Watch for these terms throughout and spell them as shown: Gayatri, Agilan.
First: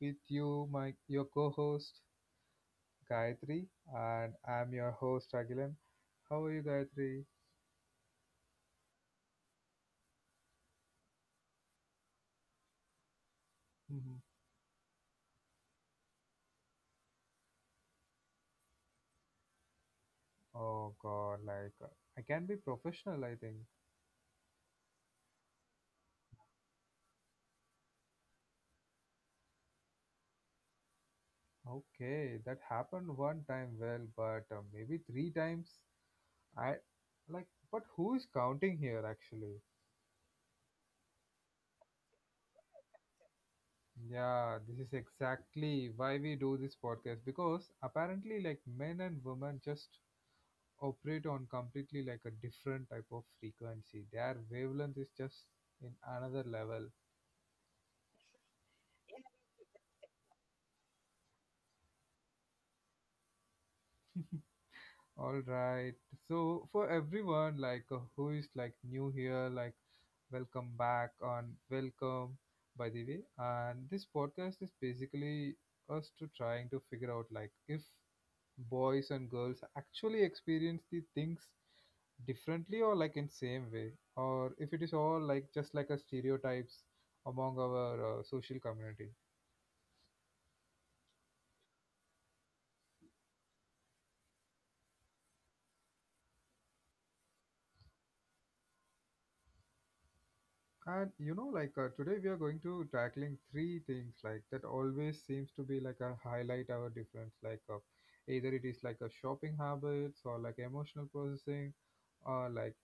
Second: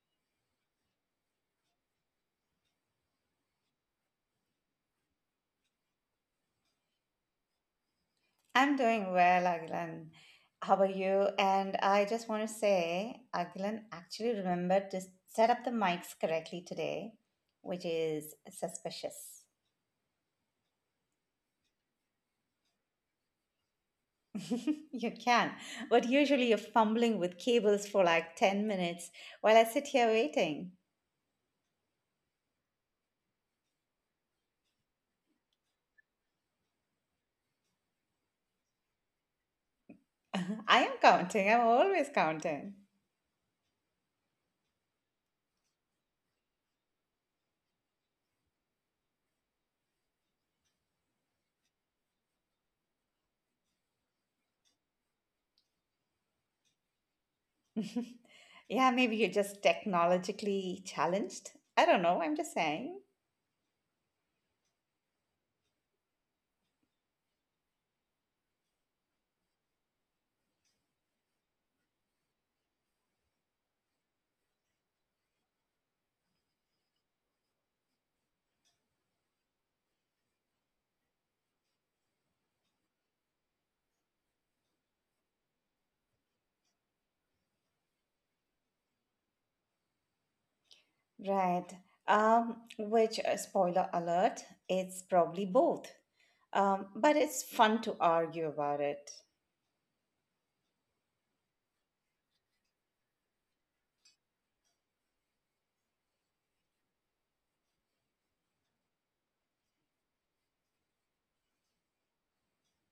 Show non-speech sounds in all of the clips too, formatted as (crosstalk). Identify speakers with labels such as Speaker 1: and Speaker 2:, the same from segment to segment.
Speaker 1: with you, my your co-host Gayatri, and I'm your host Agilan. How are you, Gayatri?
Speaker 2: I'm doing well, Agilan. How are you? And I just want to say, Agilan
Speaker 1: Mhm.
Speaker 2: actually remembered to set up the mics correctly today, which is suspicious.
Speaker 1: Oh God, I can be professional, I think.
Speaker 2: (laughs) You can, but usually you're fumbling with cables for like 10 minutes while I sit here waiting.
Speaker 1: Okay, that happened one time, well, but maybe three times. I Like, but who is counting here actually?
Speaker 2: (laughs) I am counting, I'm always counting.
Speaker 1: Yeah, this is exactly why we do this podcast because apparently, like, men and women just operate on completely like a different type of frequency. Their wavelength is just in another level.
Speaker 2: (laughs) Yeah, maybe you're just technologically challenged. I don't know, I'm just saying.
Speaker 1: All right. So for everyone who is like new here, like welcome back on welcome by the way. And this podcast is basically us to trying to figure out like if boys and girls actually experience the things differently or like in same way or if it is all like just like a stereotypes among our social community
Speaker 2: Right. Spoiler alert, it's probably both. But it's fun to argue about it.
Speaker 1: and you know today we are going to tackling three things like that always seems to be like a highlight our difference either it is like a shopping habits or like emotional processing or like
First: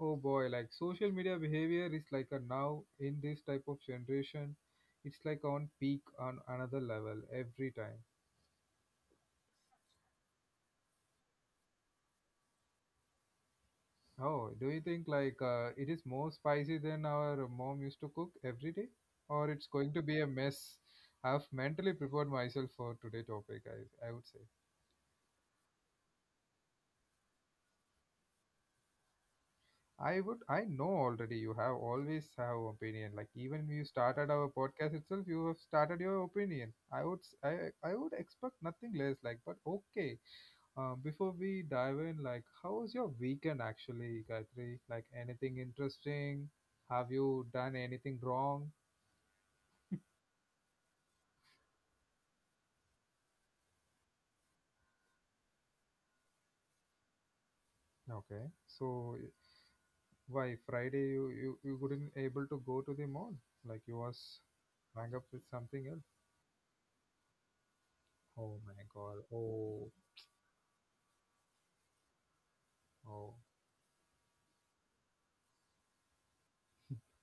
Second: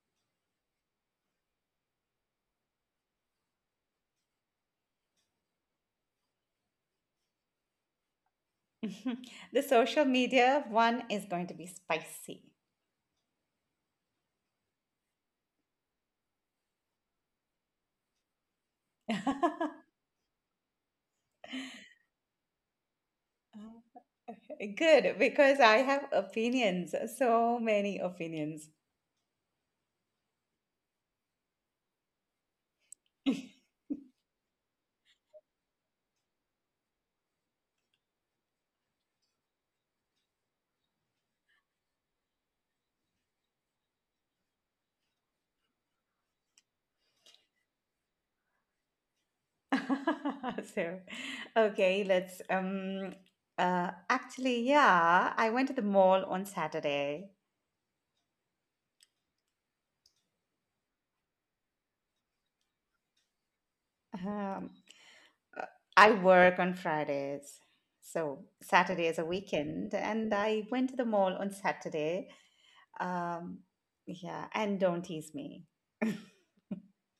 Speaker 1: oh boy, like social media behavior is like a now in this type of generation, it's like on peak on another level every time.
Speaker 2: (laughs) The social media one is going to be spicy. (laughs)
Speaker 1: Oh, do you think it is more spicy than our mom used to cook every day, or it's going to be a mess? I've mentally prepared myself for today topic. I would say
Speaker 2: Good, because I have opinions, so many opinions.
Speaker 1: I would I know already. You have always have opinion. Like even you
Speaker 2: (laughs)
Speaker 1: started our podcast itself, you have started your opinion. I would expect nothing less. Like but okay. Before we dive in, like, how was your weekend actually, Gayatri? Like, anything interesting? Have you done anything wrong?
Speaker 2: (laughs) So, okay, let's um I went to the mall on Saturday.
Speaker 1: Okay, why Friday you couldn't able to go to the mall? Like, you was
Speaker 2: Um
Speaker 1: hung up with
Speaker 2: uh,
Speaker 1: something else.
Speaker 2: I work on Fridays. So
Speaker 1: Oh my
Speaker 2: Saturday is
Speaker 1: God!
Speaker 2: a
Speaker 1: Oh
Speaker 2: weekend and I went to the mall on Saturday.
Speaker 1: (laughs) oh.
Speaker 2: Um yeah, and don't tease me. (laughs)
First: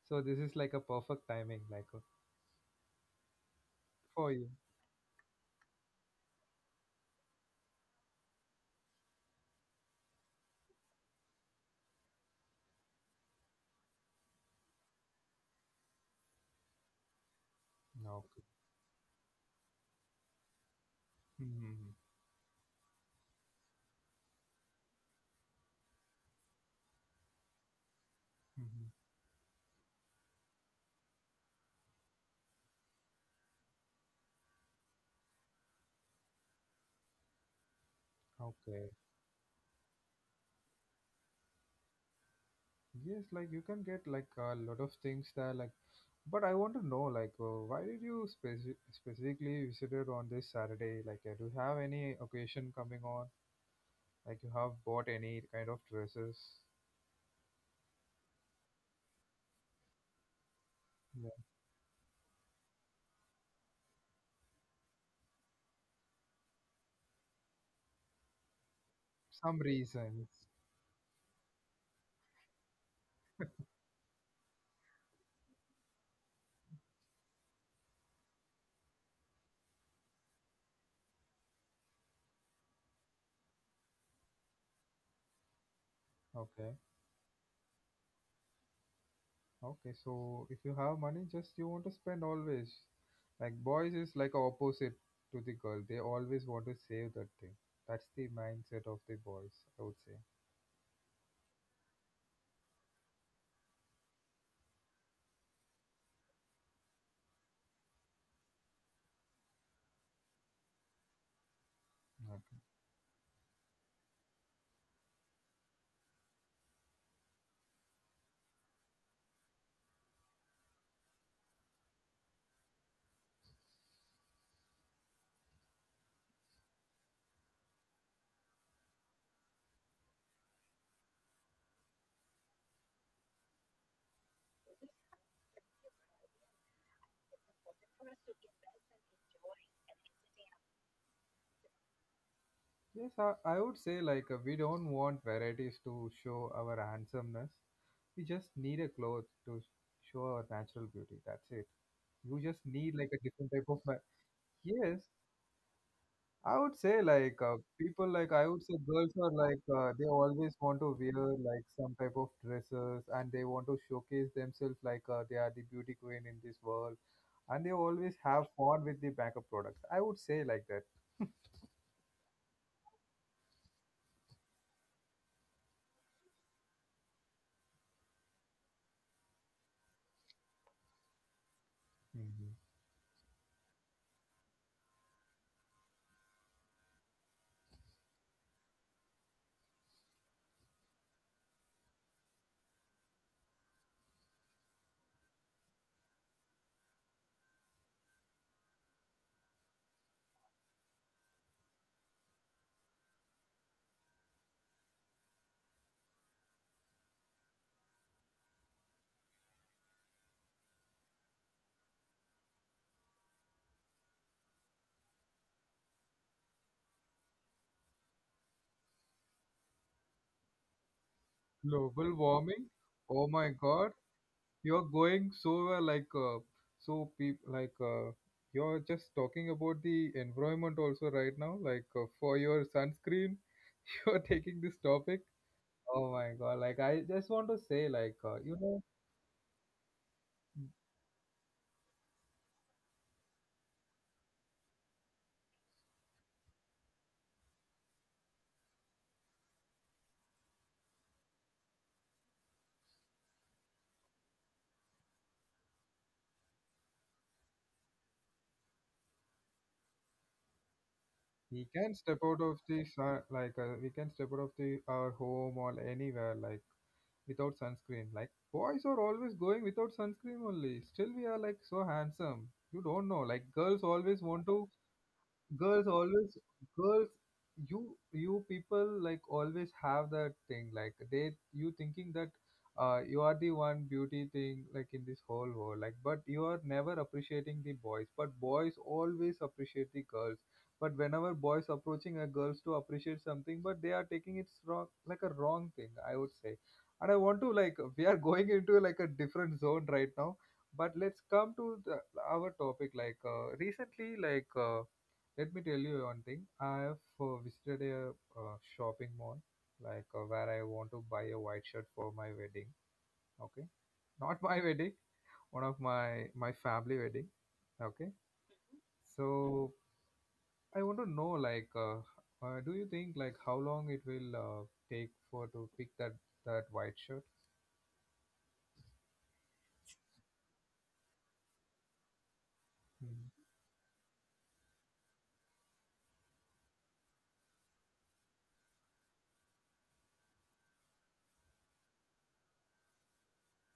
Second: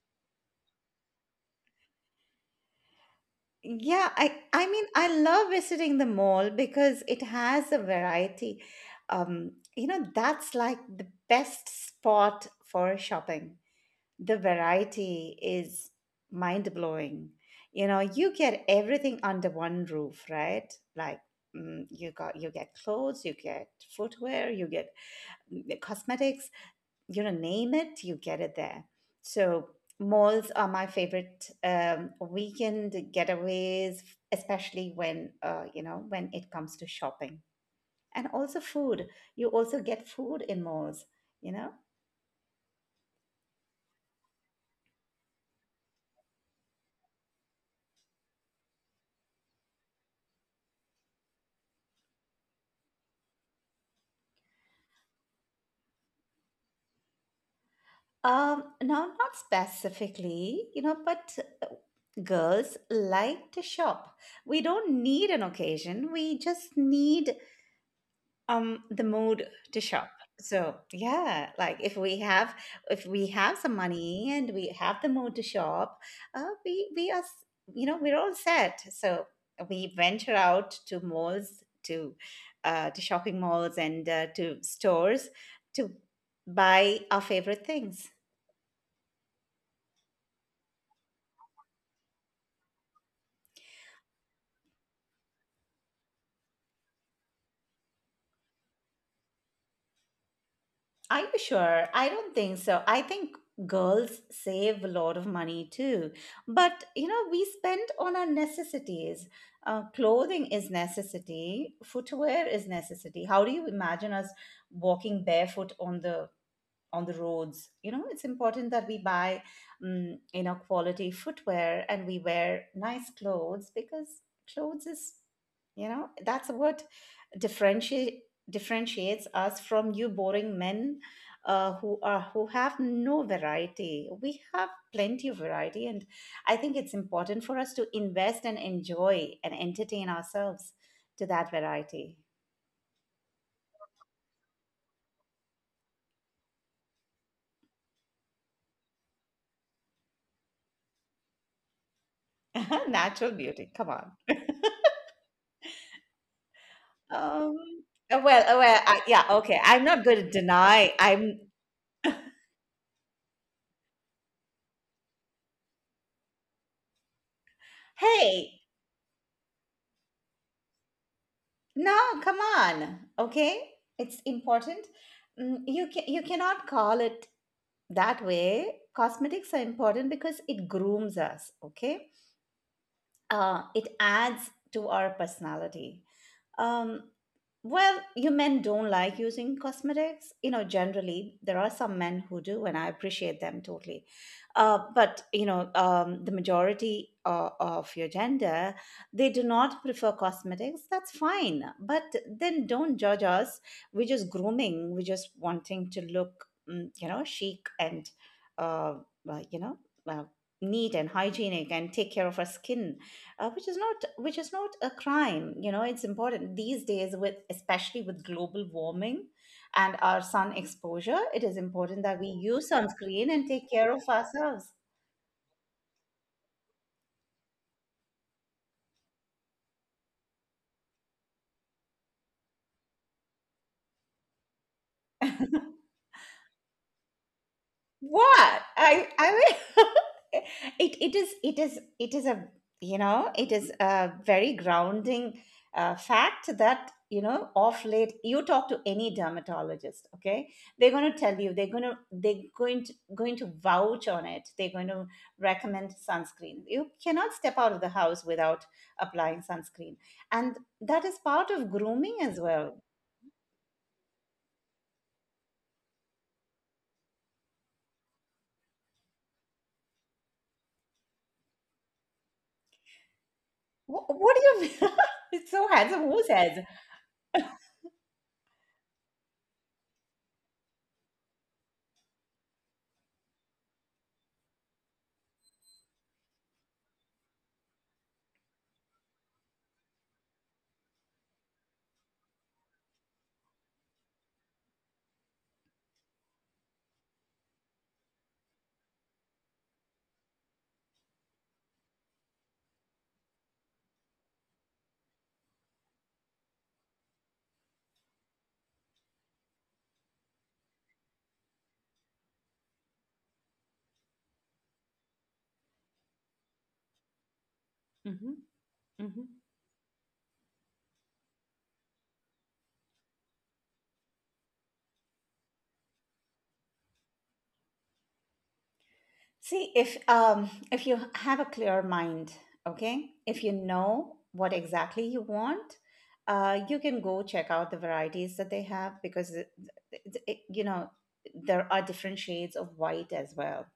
Speaker 1: So this is like a perfect timing,
Speaker 2: Yeah,
Speaker 1: for
Speaker 2: I
Speaker 1: you.
Speaker 2: I mean I love visiting the mall because it has a variety. Um, you know, that's like the best spot for shopping. The variety is mind blowing. You know,
Speaker 1: Okay.
Speaker 2: you get everything under one roof, right? Like
Speaker 1: Hmm.
Speaker 2: you get clothes, you get footwear, you get cosmetics. You know, name it, you get it there.
Speaker 1: Hmm.
Speaker 2: So malls are my favorite weekend getaways, especially when you know, when it comes to shopping and also
Speaker 1: Okay.
Speaker 2: food. You also get food in malls. You know.
Speaker 1: Yes, like you can get like a lot of things there, like but I want to know, like, why did you specifically visited on this Saturday? Like, do you have any occasion coming on? Like, you have bought any kind of dresses?
Speaker 2: Now, not specifically, you know,
Speaker 1: Yeah.
Speaker 2: but girls like to shop. We don't need an occasion. We just need the mood
Speaker 1: Some
Speaker 2: to shop.
Speaker 1: reasons.
Speaker 2: So yeah, like if we have some money and we have the mood to shop, uh, we we are s- you know, we're all set. So we venture out to malls to shopping malls and to stores to
Speaker 1: Okay.
Speaker 2: buy our favorite things.
Speaker 1: Okay. So, if you have money, just you want to spend always. Like, boys is like opposite to the girl. They always want to save that thing. That's the mindset of the boys, I would say.
Speaker 2: Are you sure? I don't think so. I think girls save a lot of money too. But you know, we spend on our necessities. Clothing is necessity. Footwear is necessity. How do you imagine us walking barefoot on the roads? You know, it's important that we buy, you know, quality footwear, and we wear nice clothes because clothes is, you know, that's what differentiate differentiates us from you boring men, who have no variety. We have plenty of variety, and I think it's important for us to invest and enjoy and entertain ourselves to that variety.
Speaker 1: Yes, I would say we don't want varieties to show our handsomeness. We just need a clothes to show our natural beauty. That's it. You just
Speaker 2: (laughs)
Speaker 1: need like a
Speaker 2: Natural
Speaker 1: different type
Speaker 2: beauty,
Speaker 1: of
Speaker 2: come on.
Speaker 1: yes. I would say
Speaker 2: um
Speaker 1: people
Speaker 2: uh,
Speaker 1: like
Speaker 2: well
Speaker 1: I
Speaker 2: uh,
Speaker 1: would say
Speaker 2: well I,
Speaker 1: girls
Speaker 2: yeah
Speaker 1: are
Speaker 2: okay
Speaker 1: like
Speaker 2: I'm
Speaker 1: uh,
Speaker 2: not
Speaker 1: they
Speaker 2: going to
Speaker 1: always want
Speaker 2: deny.
Speaker 1: to wear
Speaker 2: I'm
Speaker 1: like some type of dresses and they want to showcase themselves like they are the beauty queen in this world and they always have
Speaker 2: Hey,
Speaker 1: fun with the makeup products. I would say like that.
Speaker 2: no, come on, okay, it's important. Mm, you cannot call it that way. Cosmetics are important because it grooms us, okay.
Speaker 1: Hmm.
Speaker 2: Uh, it adds to our personality. um, well, you men don't like using cosmetics. You know, generally, there are some men who do, and I appreciate them totally. But, you know, the majority of your gender, they do not prefer cosmetics. That's fine. But then don't judge us. We're just grooming, we're just wanting to look, you know, chic and, uh, you know, uh, neat and hygienic, and take care of our skin, which is not a crime. You know, it's important these days, with especially with global warming and our sun exposure. It is important
Speaker 1: Global
Speaker 2: that we
Speaker 1: warming.
Speaker 2: use
Speaker 1: Oh
Speaker 2: sunscreen and
Speaker 1: my
Speaker 2: take care
Speaker 1: God.
Speaker 2: of ourselves.
Speaker 1: You're going so well, so peop- like uh, you're just talking about the environment also right now for your sunscreen. (laughs) You're taking this topic.
Speaker 2: (laughs)
Speaker 1: Oh my god, like I just want to say you
Speaker 2: What?
Speaker 1: know
Speaker 2: I mean, (laughs) it is a, you know, it is a very grounding fact that, you know, off late, you talk to any dermatologist, okay, they're going to tell you, they're going to vouch on it. They're going to recommend sunscreen. You cannot step out of the house without applying sunscreen, and that is part
Speaker 1: we
Speaker 2: of
Speaker 1: can step
Speaker 2: grooming
Speaker 1: out
Speaker 2: as
Speaker 1: of
Speaker 2: well.
Speaker 1: the sun, we can step out of the our home or anywhere like without sunscreen, like boys are always going without sunscreen only still we are like so handsome. You don't know like girls
Speaker 2: what,
Speaker 1: always
Speaker 2: what
Speaker 1: want to
Speaker 2: do you, (laughs) it's so
Speaker 1: girls
Speaker 2: handsome, who
Speaker 1: always
Speaker 2: says?
Speaker 1: girls you you people like always have that thing like they you thinking that you are the one beauty thing like in this whole world, like but you are never appreciating the boys but boys always appreciate the girls but whenever boys approaching a girls to appreciate something but they are taking it wrong like a wrong thing I would say. And I want to like we are going into like a different zone right now but let's come to the our topic, recently, let me tell you one thing. I have visited a shopping mall, where I want to buy a white shirt for my wedding. Okay, not my (laughs) wedding, one of my family wedding. Okay,
Speaker 2: Hmm.
Speaker 1: so I want to know, do you think like how long it will take for to pick that white shirt?
Speaker 2: See, if you have a clear mind, okay, if you know what exactly you want, you can go check out the varieties that they have, because you know, there are different shades of white as well.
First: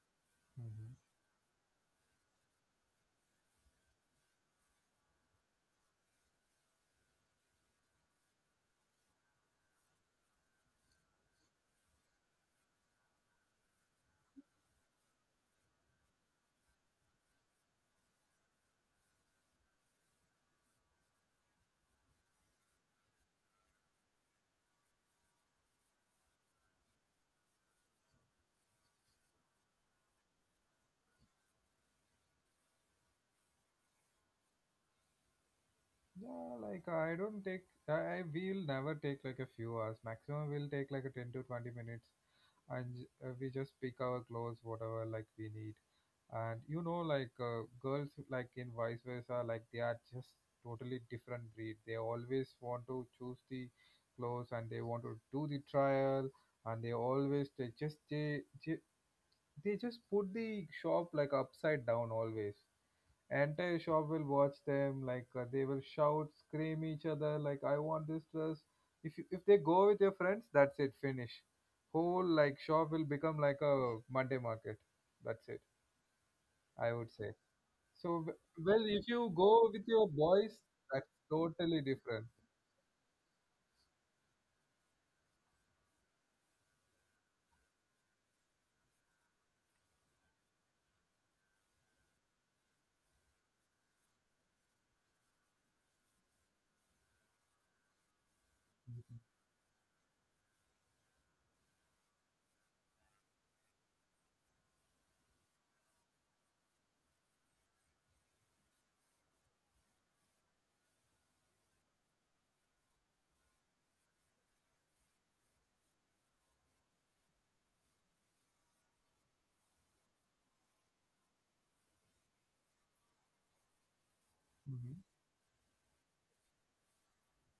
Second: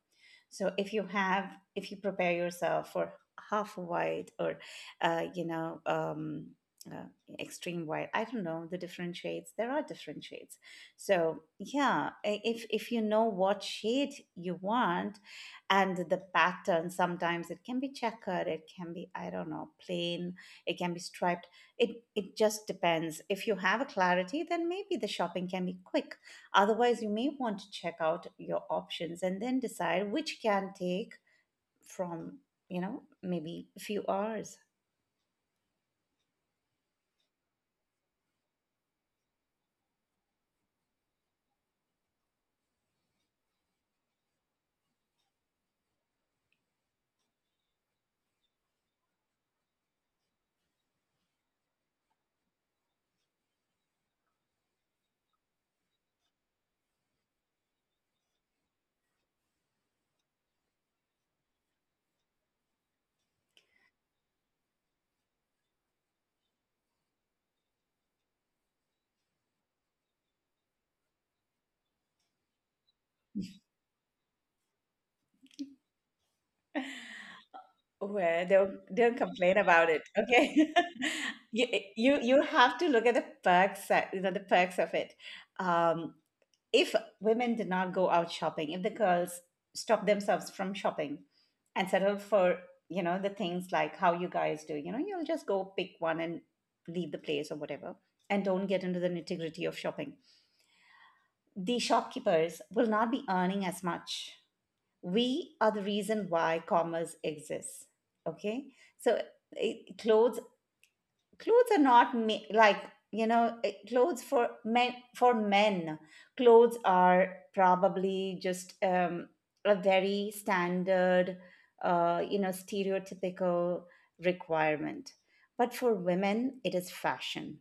Speaker 2: So if
Speaker 1: Mm-hmm.
Speaker 2: you have, if you prepare yourself for half white, or, you know, uh, extreme white, I don't know the different shades. There are different shades. So yeah, if you know what shade you want, and the pattern, sometimes it can be checkered, it can be, I don't know, plain, it can be striped. It just depends. If you have a clarity, then maybe the shopping can be quick. Otherwise, you may want to check out your options and then decide, which can take from, you know, maybe a few hours.
Speaker 1: Yeah, like I don't take. I will never take like a few hours. Maximum will take like a 10 to 20 minutes, and we just pick our clothes, whatever like we need. And you know, girls, like in vice versa, like they are just totally different breed. They always want to choose the clothes, and they want to do the trial, and they always ju- they just put the shop like upside down. Always entire shop will watch them, they will shout scream each other like I want this dress. If you, if they go with your friends, that's it, finish, whole like shop will become like a Monday market, that's it, I would say. so w-
Speaker 2: Well, don't
Speaker 1: well, if
Speaker 2: don't
Speaker 1: you go
Speaker 2: complain
Speaker 1: with
Speaker 2: about it,
Speaker 1: your boys,
Speaker 2: okay? (laughs)
Speaker 1: that's
Speaker 2: You,
Speaker 1: totally different.
Speaker 2: you have to look at the perks, you know, the perks of it. Um, if women did not go out shopping, if the girls stop themselves from shopping and settle for, you know, the things like how you guys do, you know, you'll just go pick one and leave the place or whatever, and don't get into the nitty-gritty of shopping. The shopkeepers will not be earning as much. We are the reason why commerce exists. Okay, so, it, clothes clothes are not, you know, clothes for men, Clothes are probably just a very standard, you know, stereotypical
Speaker 1: Mhm.
Speaker 2: requirement. But for women, it is fashion,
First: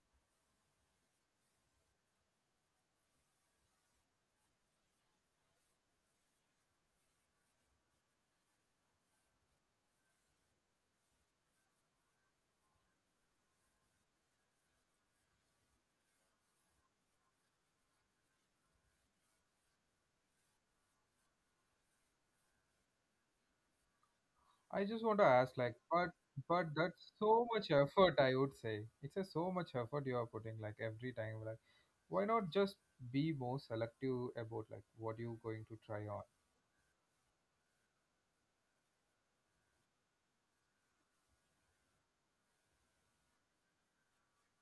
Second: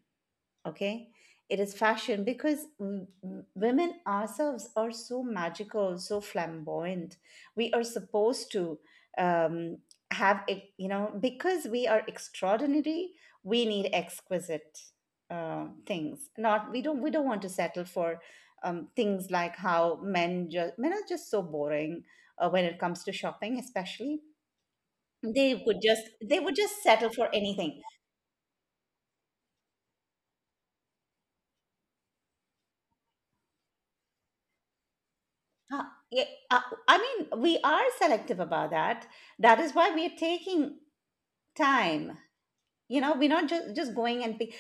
Speaker 2: okay. It is fashion because women ourselves are so magical, so flamboyant. We are supposed to, um, have it, you know, because we are extraordinary. We need exquisite things. Not we don't We don't want to settle for things like how men are just so boring when it comes to shopping, especially.
Speaker 1: I just want to
Speaker 2: they
Speaker 1: ask, like,
Speaker 2: would just they would
Speaker 1: but
Speaker 2: just settle
Speaker 1: that's
Speaker 2: for
Speaker 1: so much
Speaker 2: anything.
Speaker 1: effort. I would say it's a so much effort you are putting, like every time. Like, why not just be more selective about like what you going to
Speaker 2: Uh,
Speaker 1: try on?
Speaker 2: yeah, I mean, we are selective about that. That is why we are taking time. You know, we're not just going and pick.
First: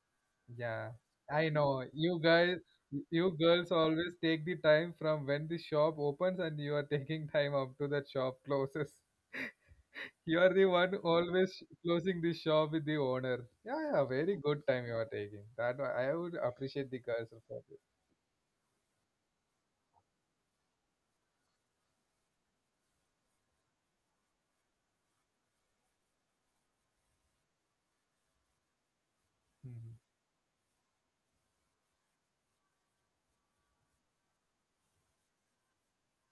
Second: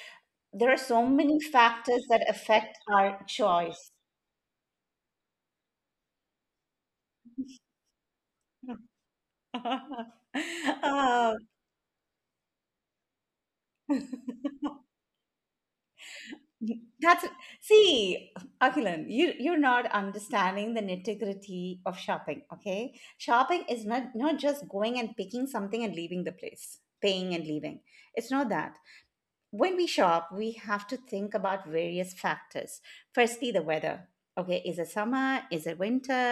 Speaker 2: There are
Speaker 1: Yeah,
Speaker 2: so many
Speaker 1: I know
Speaker 2: factors
Speaker 1: you
Speaker 2: that
Speaker 1: guys,
Speaker 2: affect our
Speaker 1: you girls
Speaker 2: choice.
Speaker 1: always take the time from when the shop opens and you are (laughs) taking time up to that shop closes.
Speaker 2: (laughs)
Speaker 1: You are the one
Speaker 2: Uh,
Speaker 1: always closing the shop with the owner. Yeah, yeah, very good time you are taking. That I would appreciate the
Speaker 2: that's,
Speaker 1: girls for this.
Speaker 2: see, Akilan, you're not understanding the nitty-gritty of shopping, okay? Shopping is not just going and picking something and leaving the place, paying and leaving. It's not that. When we
Speaker 1: Mm-hmm.
Speaker 2: shop, we have to think about various factors. Firstly, the weather. Okay, is it summer? Is it winter?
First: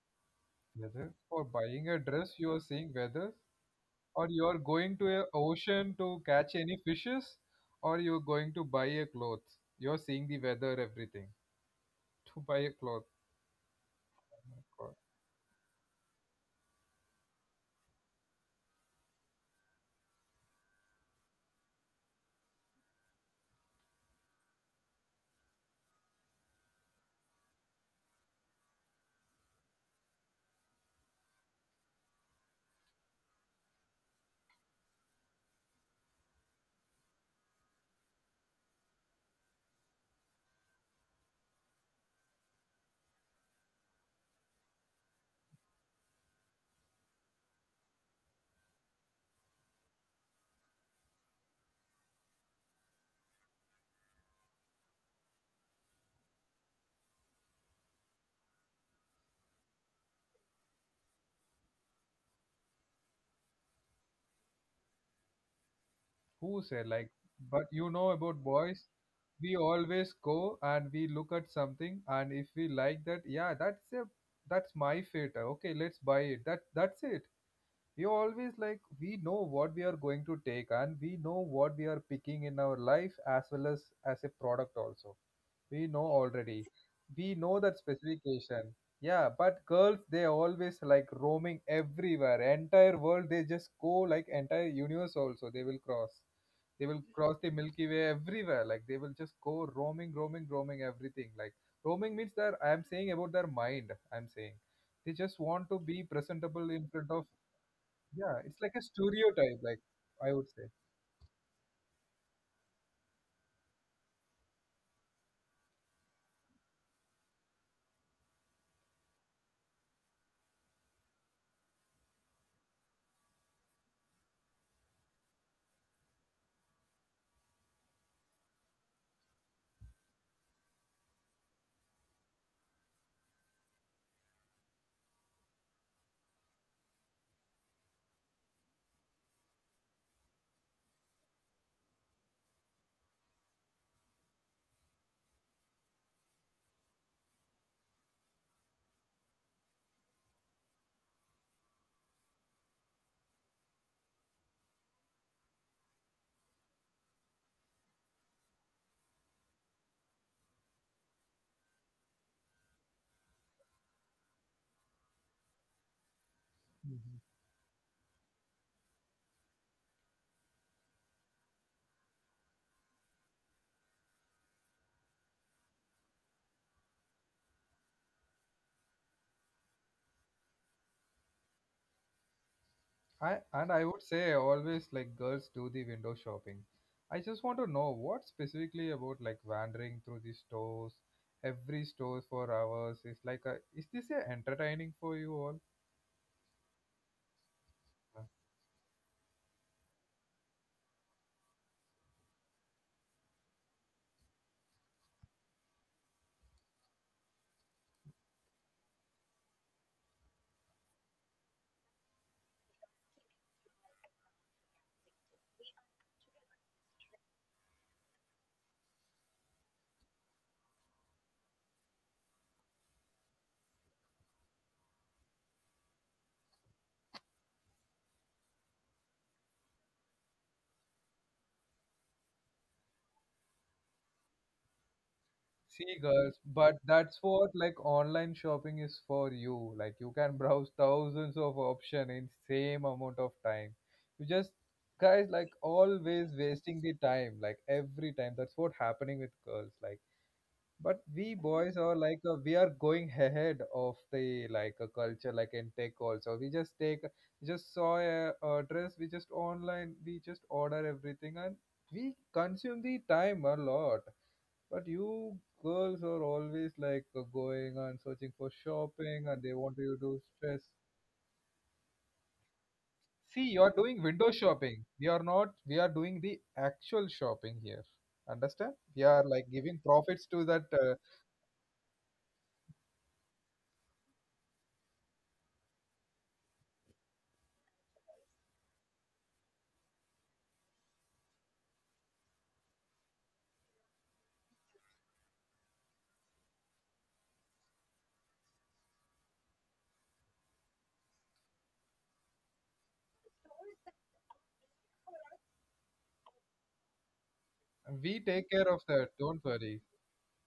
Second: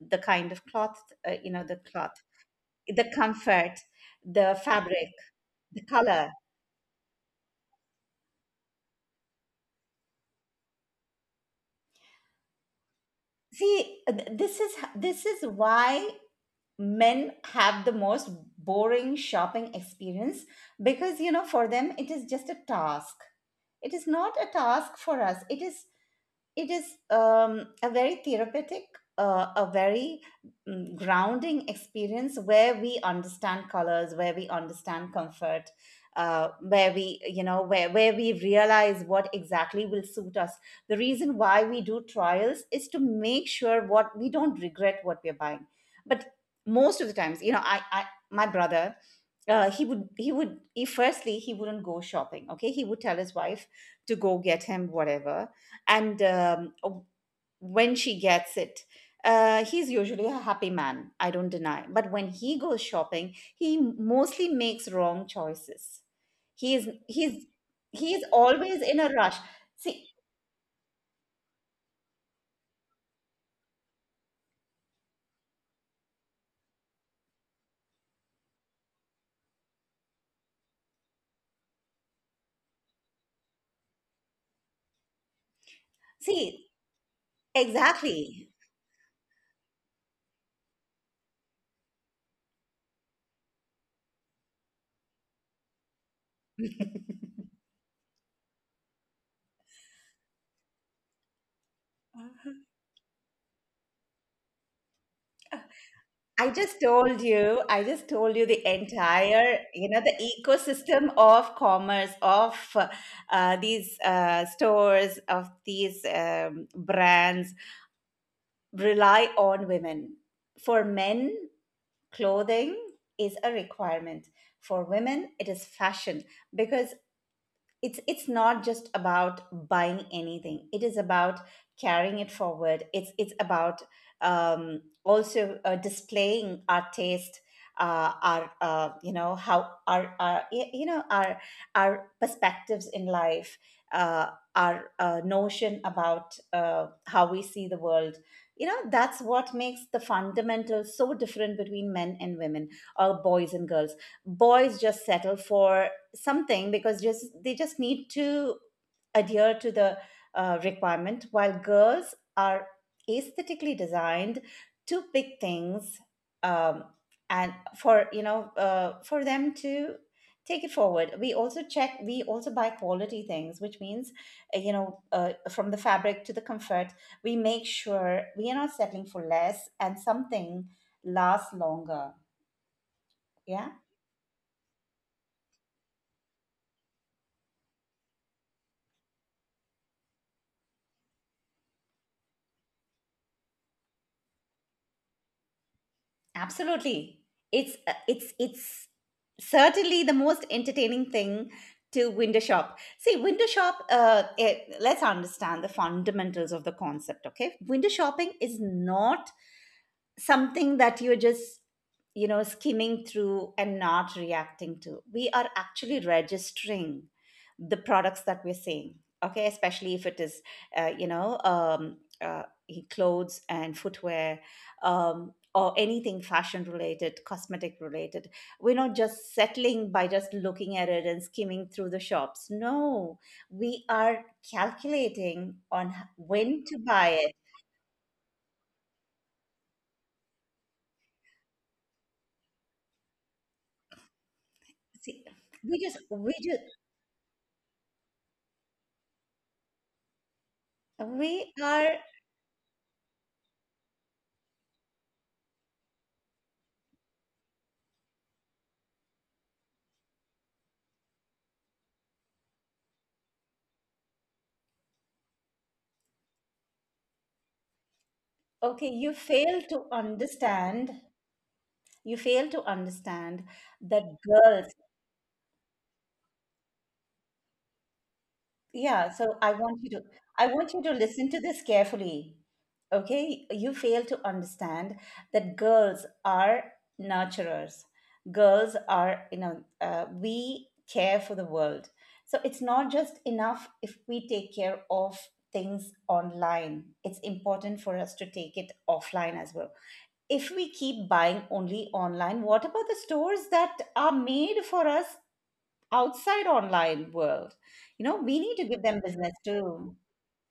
Speaker 2: The kind of cloth,
Speaker 1: Whether for
Speaker 2: you know, the
Speaker 1: buying a
Speaker 2: cloth,
Speaker 1: dress, you are saying
Speaker 2: the
Speaker 1: whether,
Speaker 2: comfort,
Speaker 1: or you are
Speaker 2: the
Speaker 1: going to
Speaker 2: fabric,
Speaker 1: a
Speaker 2: the
Speaker 1: ocean to
Speaker 2: color.
Speaker 1: catch any fishes, or you are going to buy a cloth. You are seeing the weather, everything to buy a cloth.
Speaker 2: See,
Speaker 1: My God.
Speaker 2: this is why men have the most boring shopping experience because, you know, for them it is just a task. It is not a task for us. It is a very therapeutic, a very grounding experience where we understand colors, where we understand comfort, where we, you know, where we realize what exactly will suit us. The reason why we do trials is to make sure what we don't regret what we're buying. But most of the times, you know, I my brother, he would he would he firstly he wouldn't go shopping, okay. He would tell his wife to go get him whatever, and when she gets it, he's usually a happy man. I don't deny. But when he goes shopping, he mostly makes wrong choices.
Speaker 1: Who
Speaker 2: he
Speaker 1: said
Speaker 2: is
Speaker 1: like?
Speaker 2: he's
Speaker 1: But you
Speaker 2: he
Speaker 1: know
Speaker 2: is
Speaker 1: about
Speaker 2: always
Speaker 1: boys,
Speaker 2: in a rush.
Speaker 1: we
Speaker 2: See,
Speaker 1: always go and we look at something, and if we like that, yeah, that's a that's my fate. Okay, let's buy it. That's it. We always like we know what we are going to take and we know what we are picking in our life as well as a product also, we know already,
Speaker 2: see,
Speaker 1: we know that
Speaker 2: exactly.
Speaker 1: specification. Yeah, but girls they always like roaming everywhere entire world, they just go like entire universe also, they will cross the Milky Way everywhere, like they will just go roaming everything like. Roaming means that I am saying about their mind I'm saying they just want to be
Speaker 2: I
Speaker 1: presentable
Speaker 2: just
Speaker 1: in front
Speaker 2: told
Speaker 1: of.
Speaker 2: you, I just told
Speaker 1: Yeah,
Speaker 2: you the
Speaker 1: it's like a
Speaker 2: entire,
Speaker 1: stereotype like
Speaker 2: you know, the
Speaker 1: I would say.
Speaker 2: ecosystem of commerce, of these stores, of these brands, rely on women. For men, clothing is a requirement. For women, it is fashion because it's not just about buying anything. It is about carrying it forward. It's about, also, displaying our taste, our you know, how you know, our perspectives in life, uh, our notion about, how we see the world. You know, that's what makes the fundamentals so different between men and women, or boys and girls. Boys just settle for something because just they just need to adhere to the requirement, while girls are aesthetically designed to pick things, um,
Speaker 1: Mhm.
Speaker 2: and for, you know, for them to take it forward. We also buy quality things, which means you know, from the fabric to the comfort, we make sure we are not settling for less, and something lasts longer.
Speaker 1: I,
Speaker 2: Yeah.
Speaker 1: and I would say always like girls do the window shopping. I just want to know what specifically about like wandering through the stores, every stores for hours is like a is this a entertaining for you all?
Speaker 2: Absolutely. It's it's certainly the most entertaining thing to window shop. See, window shop. Let's understand the fundamentals of the concept. Okay, window shopping is not something that you're just skimming through and not reacting to. We are actually registering the products that we're seeing, okay, especially if it is uh, you know um, uh, clothes and footwear, or anything fashion related, cosmetic related. We're not just settling by just looking at it and skimming through the shops. No, we are calculating on
Speaker 1: See, girls,
Speaker 2: when
Speaker 1: but
Speaker 2: to buy
Speaker 1: that's
Speaker 2: it.
Speaker 1: what like online shopping is for you. Like you can browse (laughs) thousands of options in same amount of time. You just
Speaker 2: See,
Speaker 1: guys like
Speaker 2: we just
Speaker 1: always wasting the time, like every time. That's what happening with girls. Like, but we
Speaker 2: we
Speaker 1: boys are
Speaker 2: are
Speaker 1: like we are going ahead of the like a culture, like in tech also. We just take, just saw a dress. We just online. We just order everything and we consume the time a lot, but you girls are always like going and searching for
Speaker 2: okay. You
Speaker 1: shopping and they
Speaker 2: fail
Speaker 1: want
Speaker 2: to
Speaker 1: you to stress.
Speaker 2: understand. You fail to understand
Speaker 1: See, you're doing
Speaker 2: that
Speaker 1: window
Speaker 2: girls.
Speaker 1: shopping. We are not, we are doing the actual shopping here. Understand? We
Speaker 2: Yeah,
Speaker 1: are
Speaker 2: so
Speaker 1: like
Speaker 2: I
Speaker 1: giving
Speaker 2: want you to.
Speaker 1: profits to
Speaker 2: I
Speaker 1: that.
Speaker 2: want you to listen to this carefully. Okay, you fail to understand that girls are nurturers. Girls are, we care for the world. So it's not just enough if we take care of things online. It's important for us to take it offline as well. If we keep buying only online, what about the stores that are made for us outside online world? You know,
Speaker 1: We
Speaker 2: we
Speaker 1: take
Speaker 2: need to
Speaker 1: care
Speaker 2: give
Speaker 1: of
Speaker 2: them
Speaker 1: that.
Speaker 2: business
Speaker 1: Don't worry.
Speaker 2: too.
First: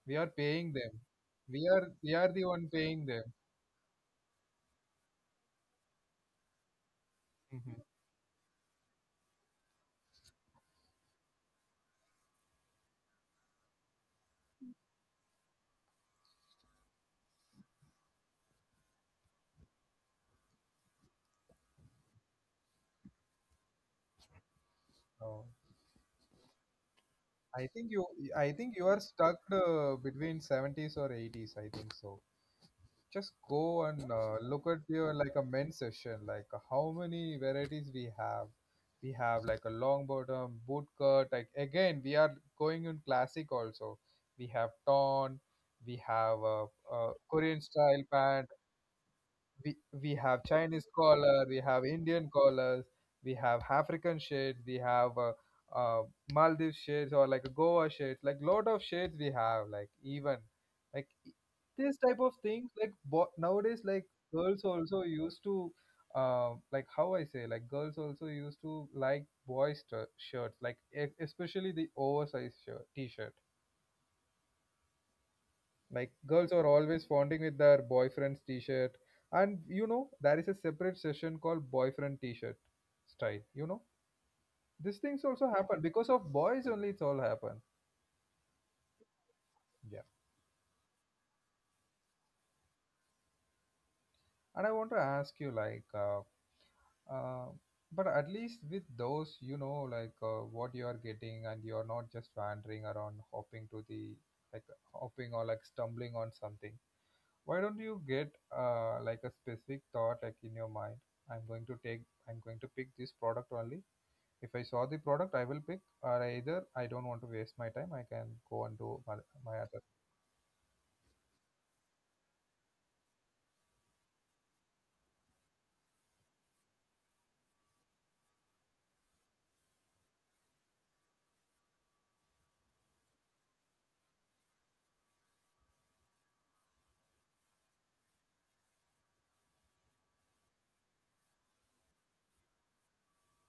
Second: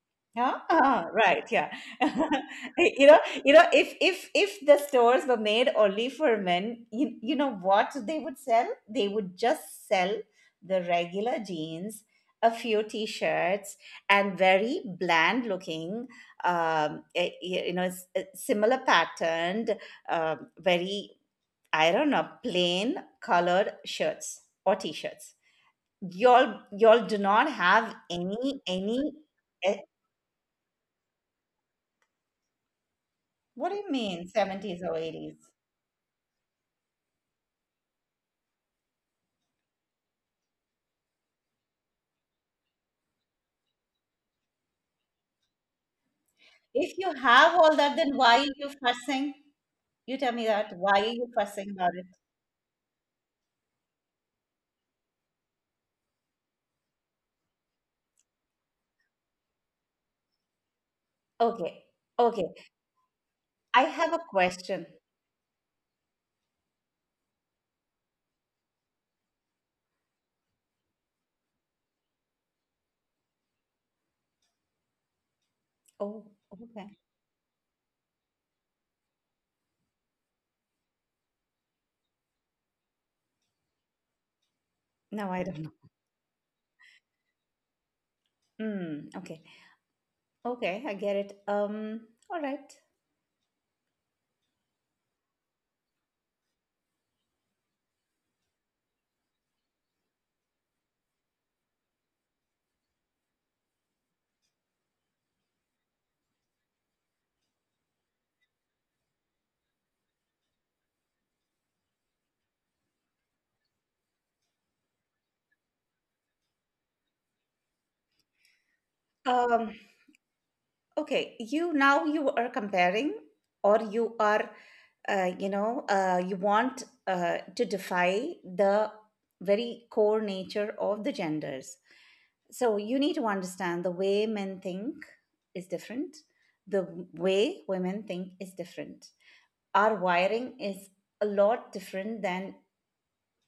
Speaker 1: We are
Speaker 2: Yeah,
Speaker 1: paying them.
Speaker 2: ah, right.
Speaker 1: We
Speaker 2: Yeah,
Speaker 1: are,
Speaker 2: (laughs)
Speaker 1: we are the one paying
Speaker 2: you know,
Speaker 1: them.
Speaker 2: you know, if if the stores were made only for men, you know
Speaker 1: Mhm.
Speaker 2: what they would sell? They would just sell the regular jeans, a few t-shirts, and very bland looking, you know, similar patterned, very, I don't know, plain colored shirts or t-shirts.
Speaker 1: No.
Speaker 2: Y'all do not
Speaker 1: I think
Speaker 2: have
Speaker 1: you, I
Speaker 2: any
Speaker 1: think you are
Speaker 2: any.
Speaker 1: stuck
Speaker 2: eh,
Speaker 1: between 70s or 80s. I think so. Just go
Speaker 2: What do you
Speaker 1: and
Speaker 2: mean,
Speaker 1: look at
Speaker 2: 70s or
Speaker 1: your like a
Speaker 2: 80s?
Speaker 1: men's section like how many varieties we have. We have like a long bottom boot cut, like again we are going in classic also, we have torn, we have a, uh
Speaker 2: If you have
Speaker 1: korean
Speaker 2: all that,
Speaker 1: style
Speaker 2: then why are
Speaker 1: pant,
Speaker 2: you fussing?
Speaker 1: we we
Speaker 2: You tell
Speaker 1: have
Speaker 2: me that.
Speaker 1: Chinese
Speaker 2: Why are you
Speaker 1: collar, we
Speaker 2: fussing
Speaker 1: have
Speaker 2: about it?
Speaker 1: Indian collars, we have African shades, we have uh, Maldives shades or like Goa shades, like lot of shades we have. Like even like i-
Speaker 2: Okay.
Speaker 1: this type of
Speaker 2: Okay.
Speaker 1: things like nowadays,
Speaker 2: I
Speaker 1: like
Speaker 2: have a
Speaker 1: girls
Speaker 2: question.
Speaker 1: also used to like how I say, like girls also used to like boys shirts, like especially the oversized shirt, t-shirt, like
Speaker 2: Oh,
Speaker 1: girls are
Speaker 2: okay.
Speaker 1: always fondling with their boyfriend's t-shirt, and you know there is a separate session called boyfriend t-shirt style. You know these things
Speaker 2: No, I
Speaker 1: also
Speaker 2: don't know.
Speaker 1: happen because of boys only. It's all happen.
Speaker 2: Mm, okay.
Speaker 1: Yeah.
Speaker 2: Okay, I get it. All right.
Speaker 1: And I want to ask you, like, uh, but at least with those, like what you are getting, and you are not just wandering around, hopping to the, like, hopping or like stumbling on something. Why don't you get like a specific thought like in your mind? I'm going to take, I'm going to pick this product only. If I saw the product, I will pick, or either I don't want to waste my time, I can go and do my, my
Speaker 2: Um,
Speaker 1: other.
Speaker 2: okay. You now you are comparing, or you are, you want to defy the very core nature of the genders. So you need to understand, the way men think is different, the way women think is different. Our wiring is a lot different than,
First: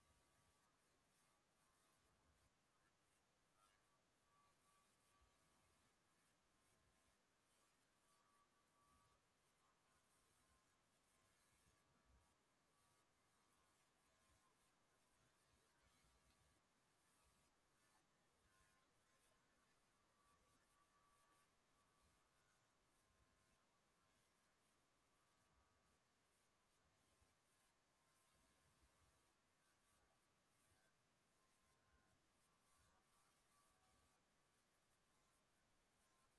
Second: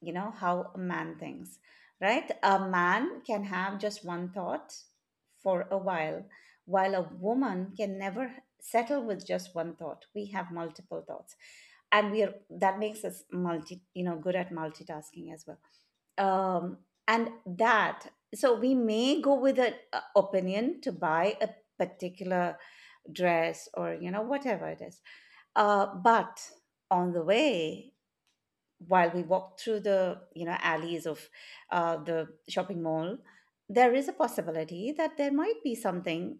Speaker 2: you know, how a man thinks, right? A man can have just one thought for a while a woman can never settle with just one thought. We have multiple thoughts, and we are, that makes us multi, you know, good at multitasking as well. um, and that, so we may go with an opinion to buy a particular dress, or you know, whatever it is. But on the way, while we walk through the, you know, alleys of the shopping mall, there is a possibility that there might be something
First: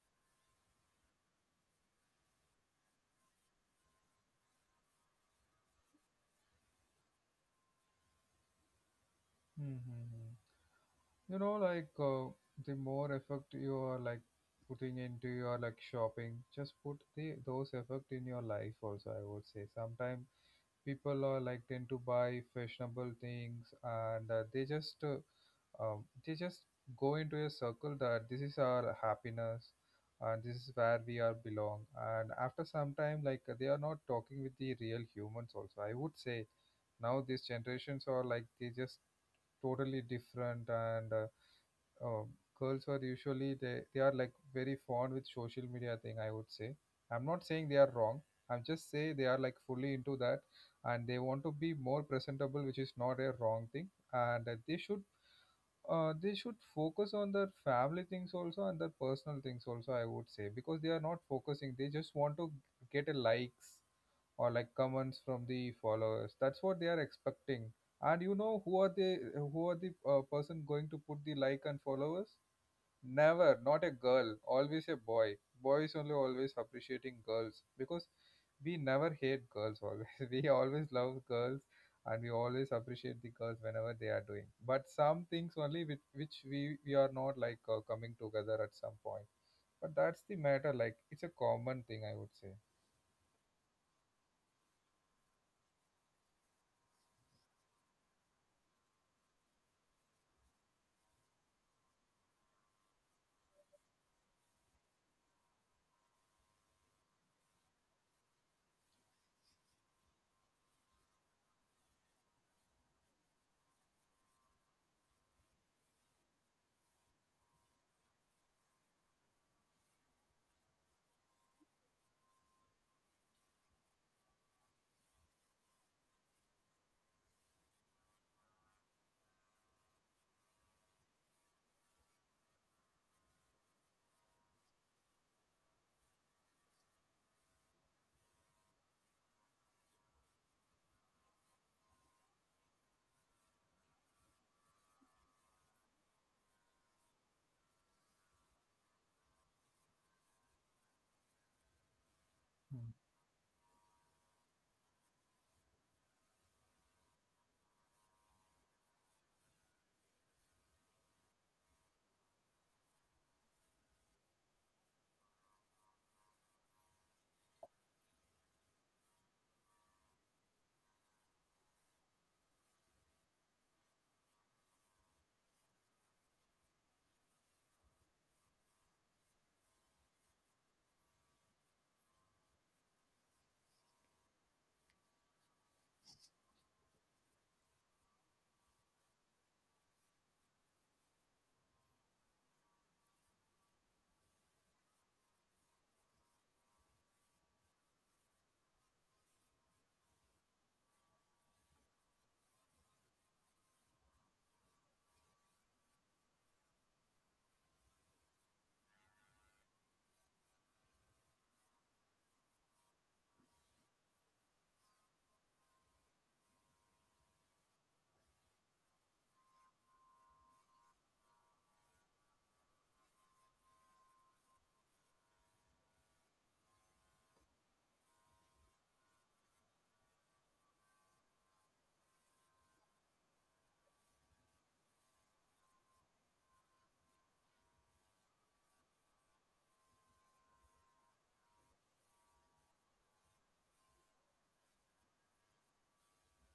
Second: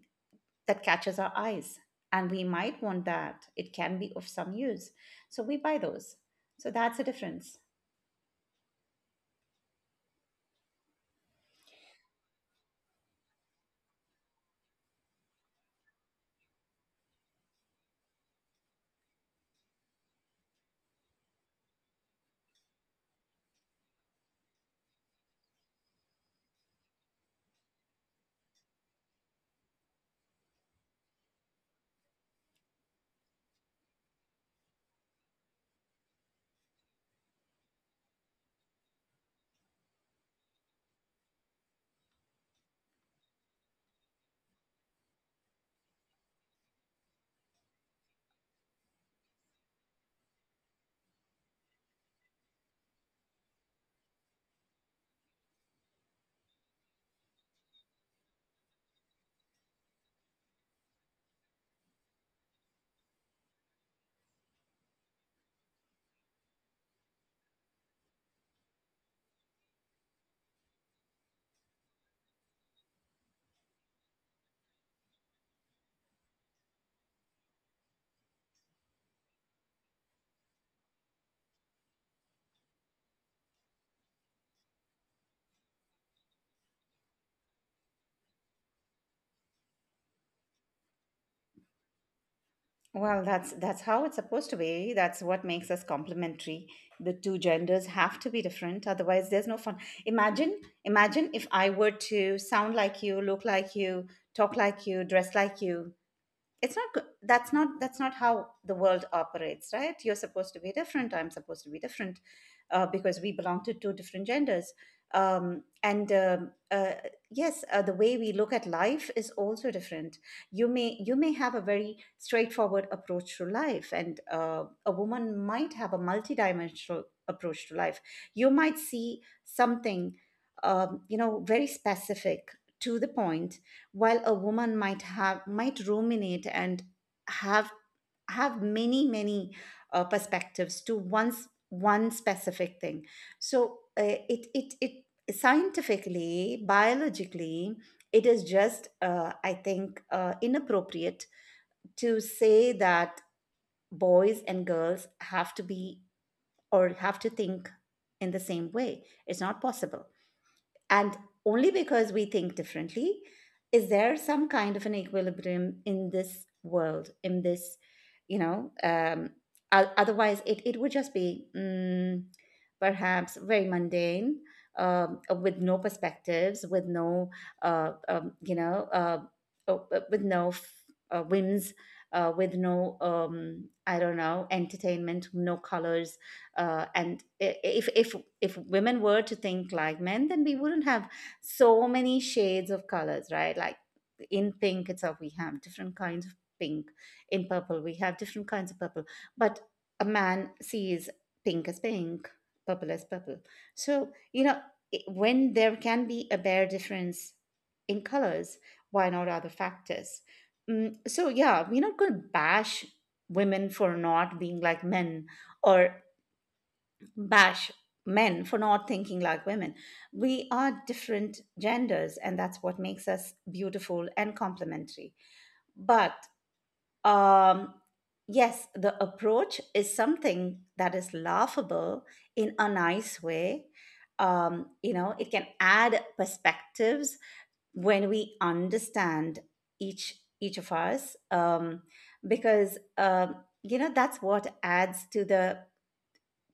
Speaker 2: that catches our eyes, and we might want that, it can be of some use, so we buy those. So that's the difference.
Speaker 1: Mm-hmm. You know, like, the more effort you are like putting into your like shopping, just put the those effort in your life also, I would say. Sometimes people are like tend to buy fashionable things and they just go into a circle that this is our happiness and this is where we are belong. And after some time, like, they are not talking with the real humans also, I would say. Now these generations are like they just totally different, and uh, girls are usually, they are like very fond with social media thing, I would say. I'm not saying they are wrong, I'm just say they are like fully into that. And they want to be more presentable, which is not a wrong thing, and they should focus on their family things also and their personal things also, I would say, because they are not focusing, they just want to get a likes or like comments from the followers, that's what they are expecting. And you know who are the, person going to put the like and followers? Never not a girl, always a boy. Boys only always appreciating girls, because we never hate girls, always (laughs) we always love girls, and we always appreciate the girls whenever they are doing, but some things only which, we are not like coming together at some point. But that's the matter, like, it's a common thing, I would say.
Speaker 2: Well, that's how it's supposed to be. That's what makes us complementary. The two genders have to be different, otherwise there's no fun. Imagine, imagine if I were to sound like you, look like you, talk like you, dress like you. It's not good. That's not how the world operates, right? You're supposed to be different, I'm supposed to be different, because we belong to two different genders. And Yes, the way we look at life is also different. You may have a very straightforward approach to life, and a woman might have a multidimensional approach to life. You might see something, you know, very specific, to the point, while a woman might have, might ruminate and have have many many perspectives to once, one specific thing. So it scientifically, biologically, it is just, I think, inappropriate to say
Speaker 1: Hmm.
Speaker 2: that boys and girls have to be, or have to think in the same way. It's not possible. And only because we think differently is there some kind of an equilibrium in this world, in this, you know, otherwise it, it would just be perhaps very mundane. With no perspectives, with no, uh, um, you know, uh, uh, with no whims, with no, I don't know, entertainment, no colors, and if if women were to think like men, then we wouldn't have so many shades of colors, right? Like in pink itself, we have different kinds of pink. In purple, we have different kinds of purple. But a man sees pink as pink, purple as purple. So, you know, when there can be a bare difference in colors, why not other factors? Mm, so, yeah, we're not going to bash women for not being like men, or bash men for not thinking like women. We are different genders, and that's what makes us beautiful and complementary. But um, yes, the approach is something that is laughable in a nice way. You know, it can add perspectives when we understand each each of us, because you know, that's what adds to the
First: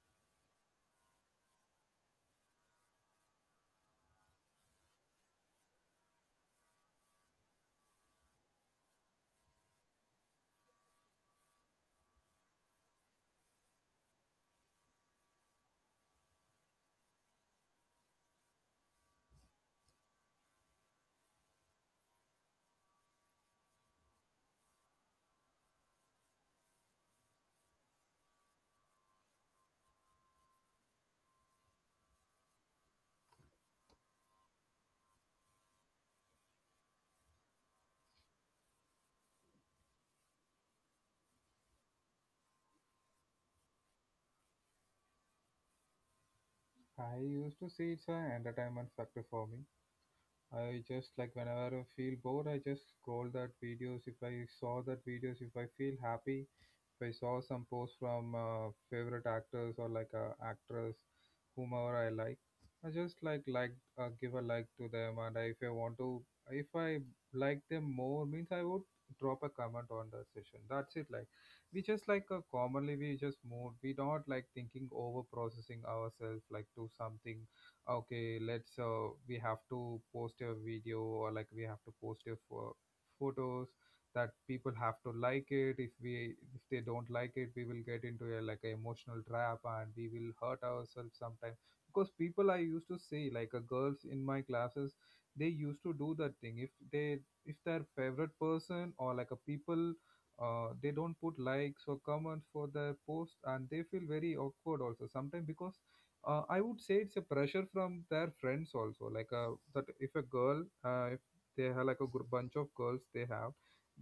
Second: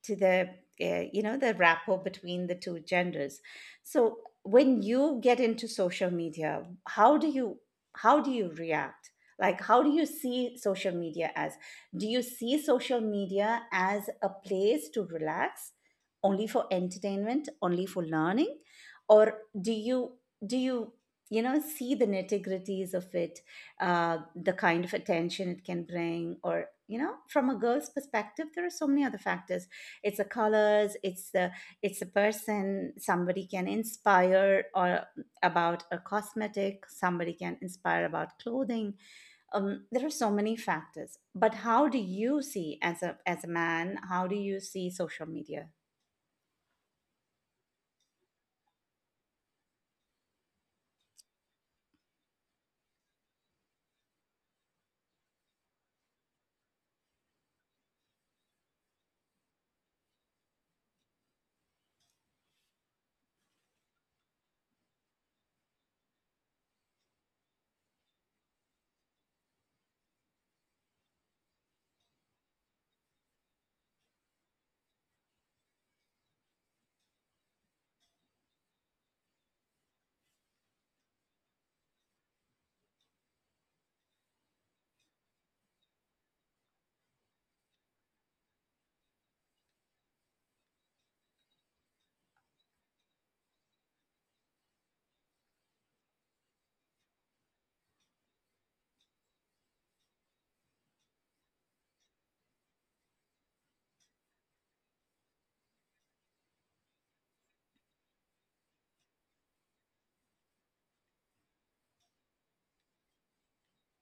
Speaker 2: to the you know, the rapport between the two genders. So when you get into social media, how do you, how do you react? Like, how do you see social media as? Do you see social media as a place to relax, only for entertainment, only for learning, or do you, do you, you know, see the nitty-gritties of it, the kind of attention it can bring, or you know, from a girl's perspective, there are so many other factors. It's the colors, it's the, it's a person, somebody can inspire, or about a cosmetic, somebody can inspire about clothing. There are so many factors. But how do you see, as a, as a man, how do you see social media?
Speaker 1: I used to see it's an entertainment factor for me. I just like whenever I feel bored, I just scroll that videos. If I saw that videos, if I feel happy, if I saw some posts from favorite actors or like a actress, whomever I like. I just like give a like to them, and I, if I want to, if I like them more, means I would drop a comment on that session. That's it. Like we just like commonly we just move. We don't like thinking over processing ourselves like to something. Okay, let's we have to post a video, or like we have to post a photos that people have to like it. If we, if they don't like it, we will get into a like a emotional trap and we will hurt ourselves sometimes, because people, I used to say, like, girls in my classes, they used to do that thing. If they, if their favorite person or like a people they don't put likes or comments for their post, and they feel very awkward also sometimes because I would say it's a pressure from their friends also, like, that if a girl, if they have like a bunch of girls, they have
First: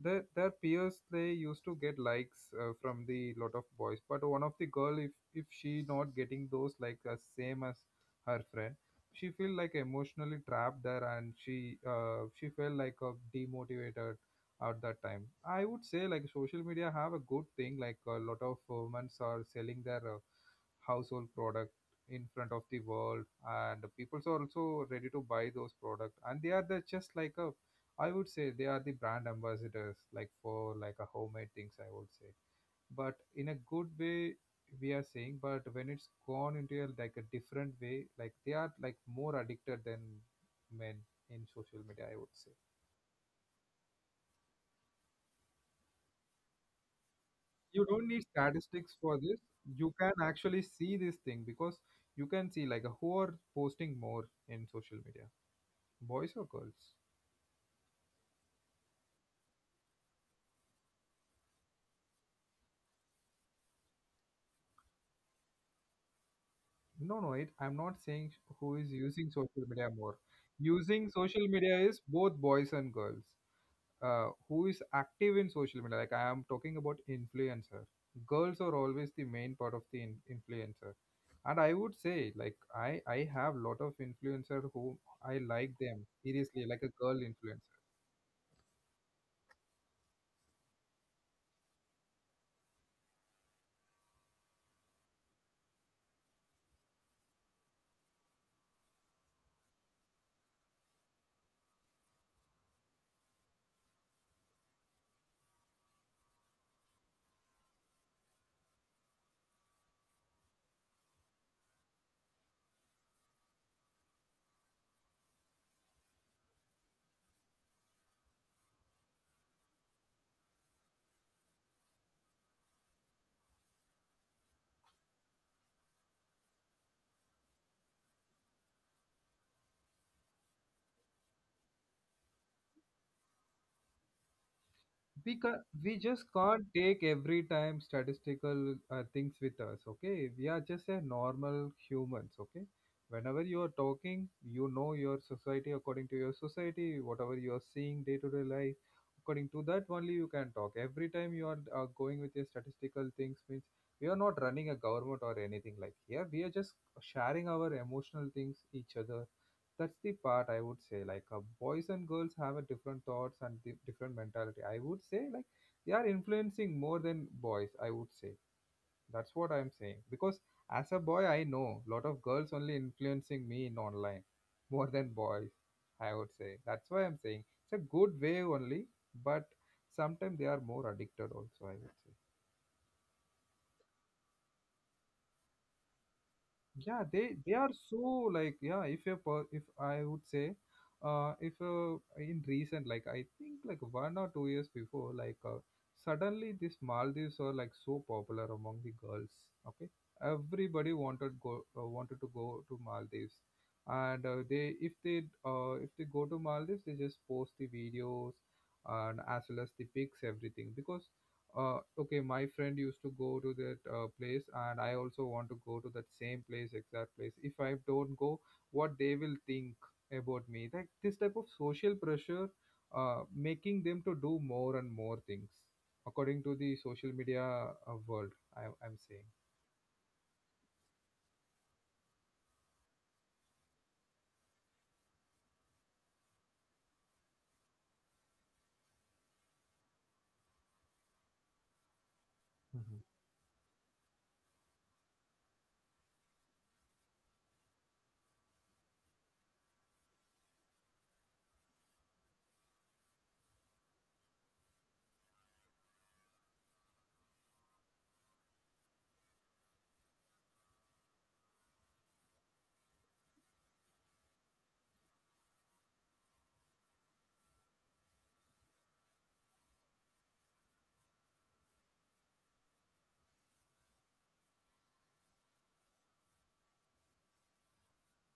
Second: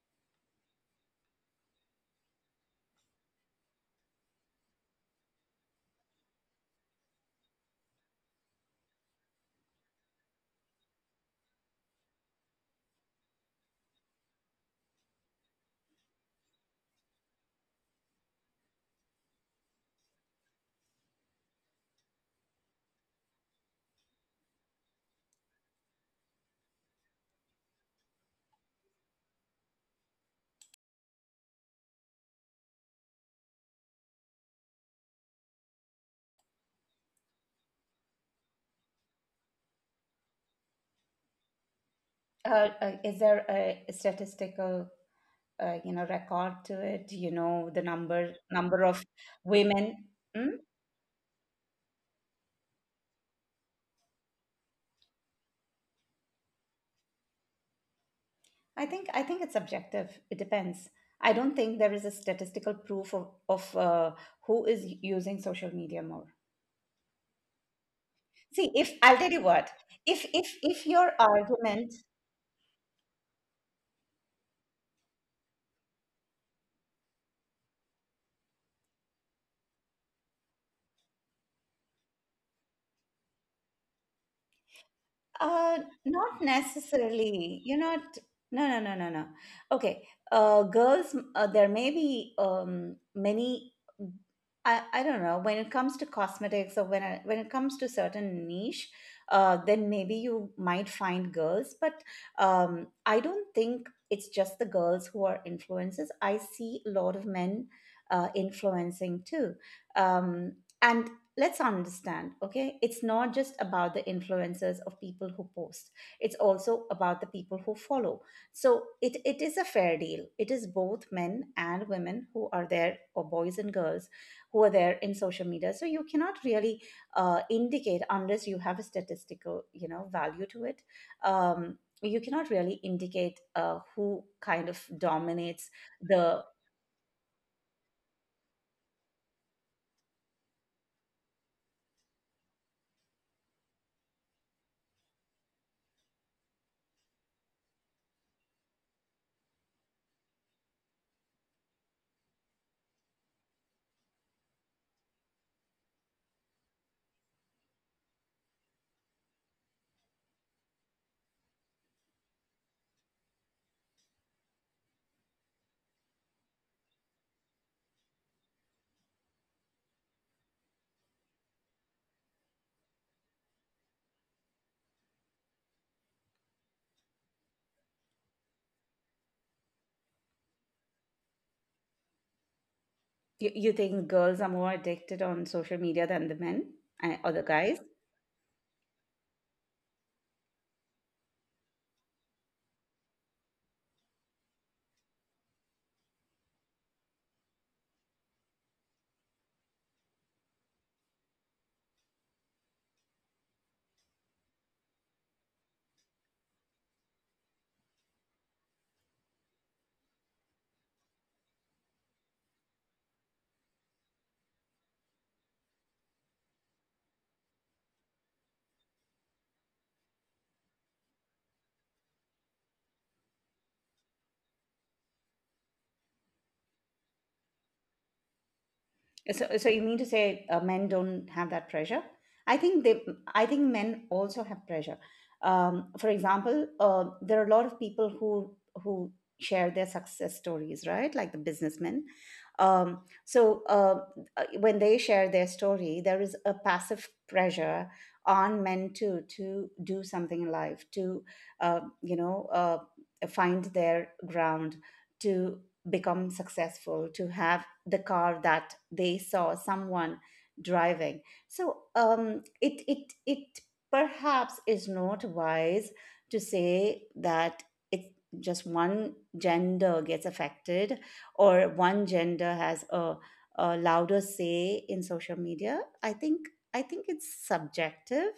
Speaker 1: their peers, they used to get likes from the lot of boys, but one of the girl, if she not getting those like as same as her friend, she feel like emotionally trapped there, and she felt like demotivated at that time, I would say. Like social media have a good thing, like a lot of women are selling their household product in front of the world, and people are also ready to buy those product, and they are the, just like a, I would say they are the brand ambassadors, like for like a homemade things, I would say, but in a good way, we are saying. But when it's gone into a, like a different way, like they are like more addicted than men in social media, I would say.
Speaker 2: Is there a statistical you know, record to it? You know the
Speaker 1: You don't need
Speaker 2: number, number
Speaker 1: statistics
Speaker 2: of
Speaker 1: for this. You
Speaker 2: women.
Speaker 1: can actually see this thing, because you can see like who are posting more in social media, boys or girls.
Speaker 2: I think, I think it's subjective. It depends. I don't think there is a statistical proof of who is using social media more.
Speaker 1: No, no, it, I'm not saying
Speaker 2: See,
Speaker 1: who is
Speaker 2: if I'll
Speaker 1: using
Speaker 2: tell you
Speaker 1: social
Speaker 2: what,
Speaker 1: media more.
Speaker 2: if if
Speaker 1: Using
Speaker 2: your
Speaker 1: social media
Speaker 2: argument.
Speaker 1: is both boys and girls. Who is active in social media? Like I am talking about influencer. Girls are always the main part of the influencer, and I would say like I have lot of influencer who I like
Speaker 2: Uh,
Speaker 1: them
Speaker 2: Not
Speaker 1: seriously, like a girl
Speaker 2: necessarily.
Speaker 1: influencer.
Speaker 2: You're not. No, no, no, no, no. Okay. Girls, there may be many. I don't know. When it comes to cosmetics or when, I, when it comes to certain niche, then maybe you might find girls. But I don't think it's just the girls who are influencers. I see a lot of men influencing too. Um, and let's understand, okay, it's not just about the influencers of people who post, it's also about the people who follow. So it is a fair deal, it is both men and women who are there, or boys and girls who are there in social media. So you cannot really indicate unless you have a statistical, you know, value to it. um, you cannot really indicate who kind of dominates.
Speaker 1: We just
Speaker 2: The
Speaker 1: can't take every time statistical things with us. Okay, we are just a normal humans. Okay, whenever you are talking, you know, your society, according to your society, whatever you are seeing day to day life, according to that only you can talk. Every time you are going with your statistical things means we are not running a government or anything like here. We are just sharing our emotional things each other. That's the part, I would say, like, boys and girls have a different thoughts and different mentality, I would say, like, they are influencing more than boys, I would say. That's what I'm saying, because as a boy, I know lot of girls only influencing me in online (laughs) more than boys, I would say. That's why I'm saying it's a good way only. But sometimes they are more addicted also, I would say.
Speaker 2: you, you think girls are more addicted on social media than the men,
Speaker 1: Yeah,
Speaker 2: or
Speaker 1: they
Speaker 2: the
Speaker 1: are
Speaker 2: guys?
Speaker 1: so, like, yeah, if a if I would say, if in recent, like, I think like 1 or 2 years before, like, suddenly these maldives are like so popular among the girls. Okay, everybody wanted to go to Maldives, and they if they if they go to Maldives, they just post the videos, and as well as the pics, everything, because, okay, my friend used to go to that place, and I also want to go to that same place, exact place. If I don't go, what they will think about me? Like this type of social pressure making them to do more and more things according to the social media world, I'm saying.
Speaker 2: So, so you mean to say men don't have that pressure? I think they. I think men also have pressure. For example, there are a lot of people who share their success stories, right? Like the businessmen. Um, so uh, when they share their story, there is a passive pressure on men to do something in life, to you know, find their ground, to become successful, to have the car that they saw someone driving. So it it it perhaps is not wise to say that it, just one gender gets affected, or one gender has a louder say in social media. I think, I think it's subjective.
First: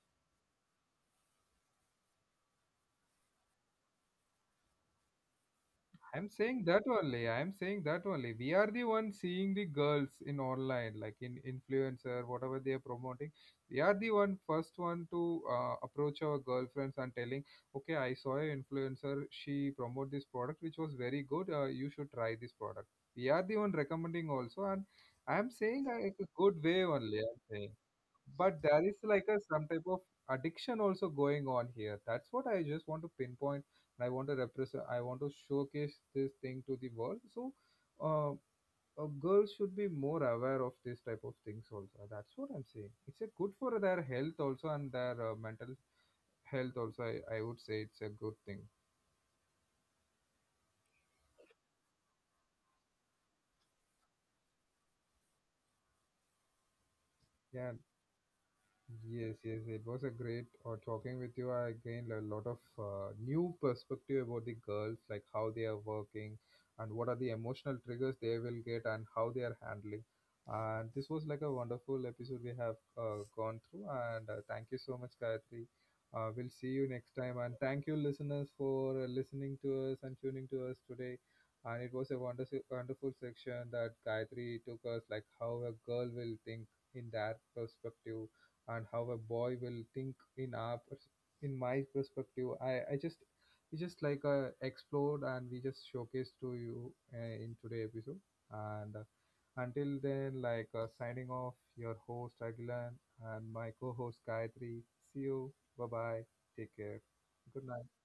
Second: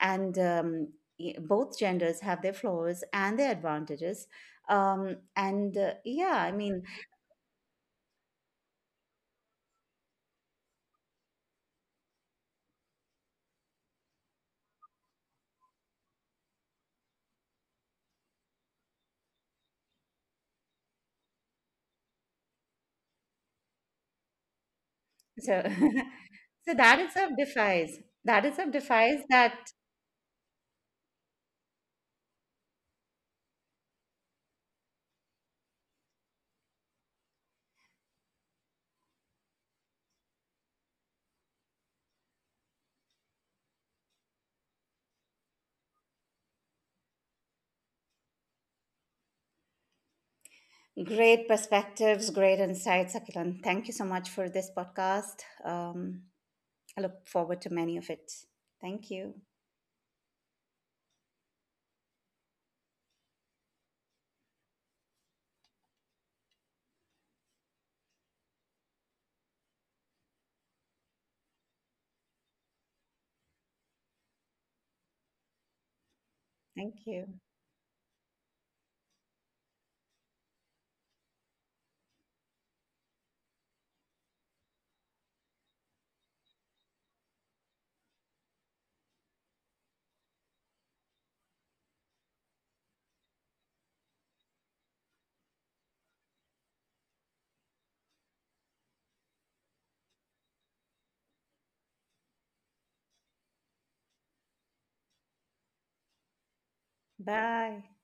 Speaker 2: And both genders have their flaws and their advantages. And
Speaker 1: I'm
Speaker 2: Yeah, I
Speaker 1: saying
Speaker 2: mean.
Speaker 1: that only. I'm saying that only. We are the ones seeing the girls in online, like in influencer, whatever they are promoting. We are the one first one to approach our girlfriends and telling, okay, I saw a influencer. She promote this product which was very good. You should try this product. We are the one recommending also, and I'm
Speaker 2: So,
Speaker 1: saying it's a good
Speaker 2: (laughs) so
Speaker 1: way
Speaker 2: that
Speaker 1: only.
Speaker 2: itself
Speaker 1: I'm saying,
Speaker 2: defies, that
Speaker 1: but
Speaker 2: itself
Speaker 1: there is
Speaker 2: defies
Speaker 1: like a
Speaker 2: that.
Speaker 1: some type of addiction also going on here. That's what I just want to pinpoint, and I want to represent, I want to showcase this thing to the world. So uh, girls should be more aware of this type of things also. That's what I'm saying. It's a good for their health also, and their mental health also. I would say it's a good thing.
Speaker 2: Great perspectives, great insights, Akilan. Thank you so much for this podcast. I look forward
Speaker 1: Yeah.
Speaker 2: to many of it. Thank you.
Speaker 1: Yes, yes, it was a great talking with you. I gained a lot of new perspective about the girls, like how they are working and what are the emotional triggers they will get and how they are handling. And this was like a wonderful episode we have gone through. And thank you so much, Gayatri. We'll see you
Speaker 2: Thank
Speaker 1: next
Speaker 2: you.
Speaker 1: time. And thank you, listeners, for listening to us and tuning to us today. And it was a wonderful, wonderful section that Gayatri took us, like how a girl will think in that perspective, and how a boy will think in our in my perspective. I just we just like explored, and we just showcased to you in today episode. And until then, like, signing off, your host Agilan, and my co-host Gayatri. See you, bye bye, take care, good
Speaker 2: Bye.
Speaker 1: night.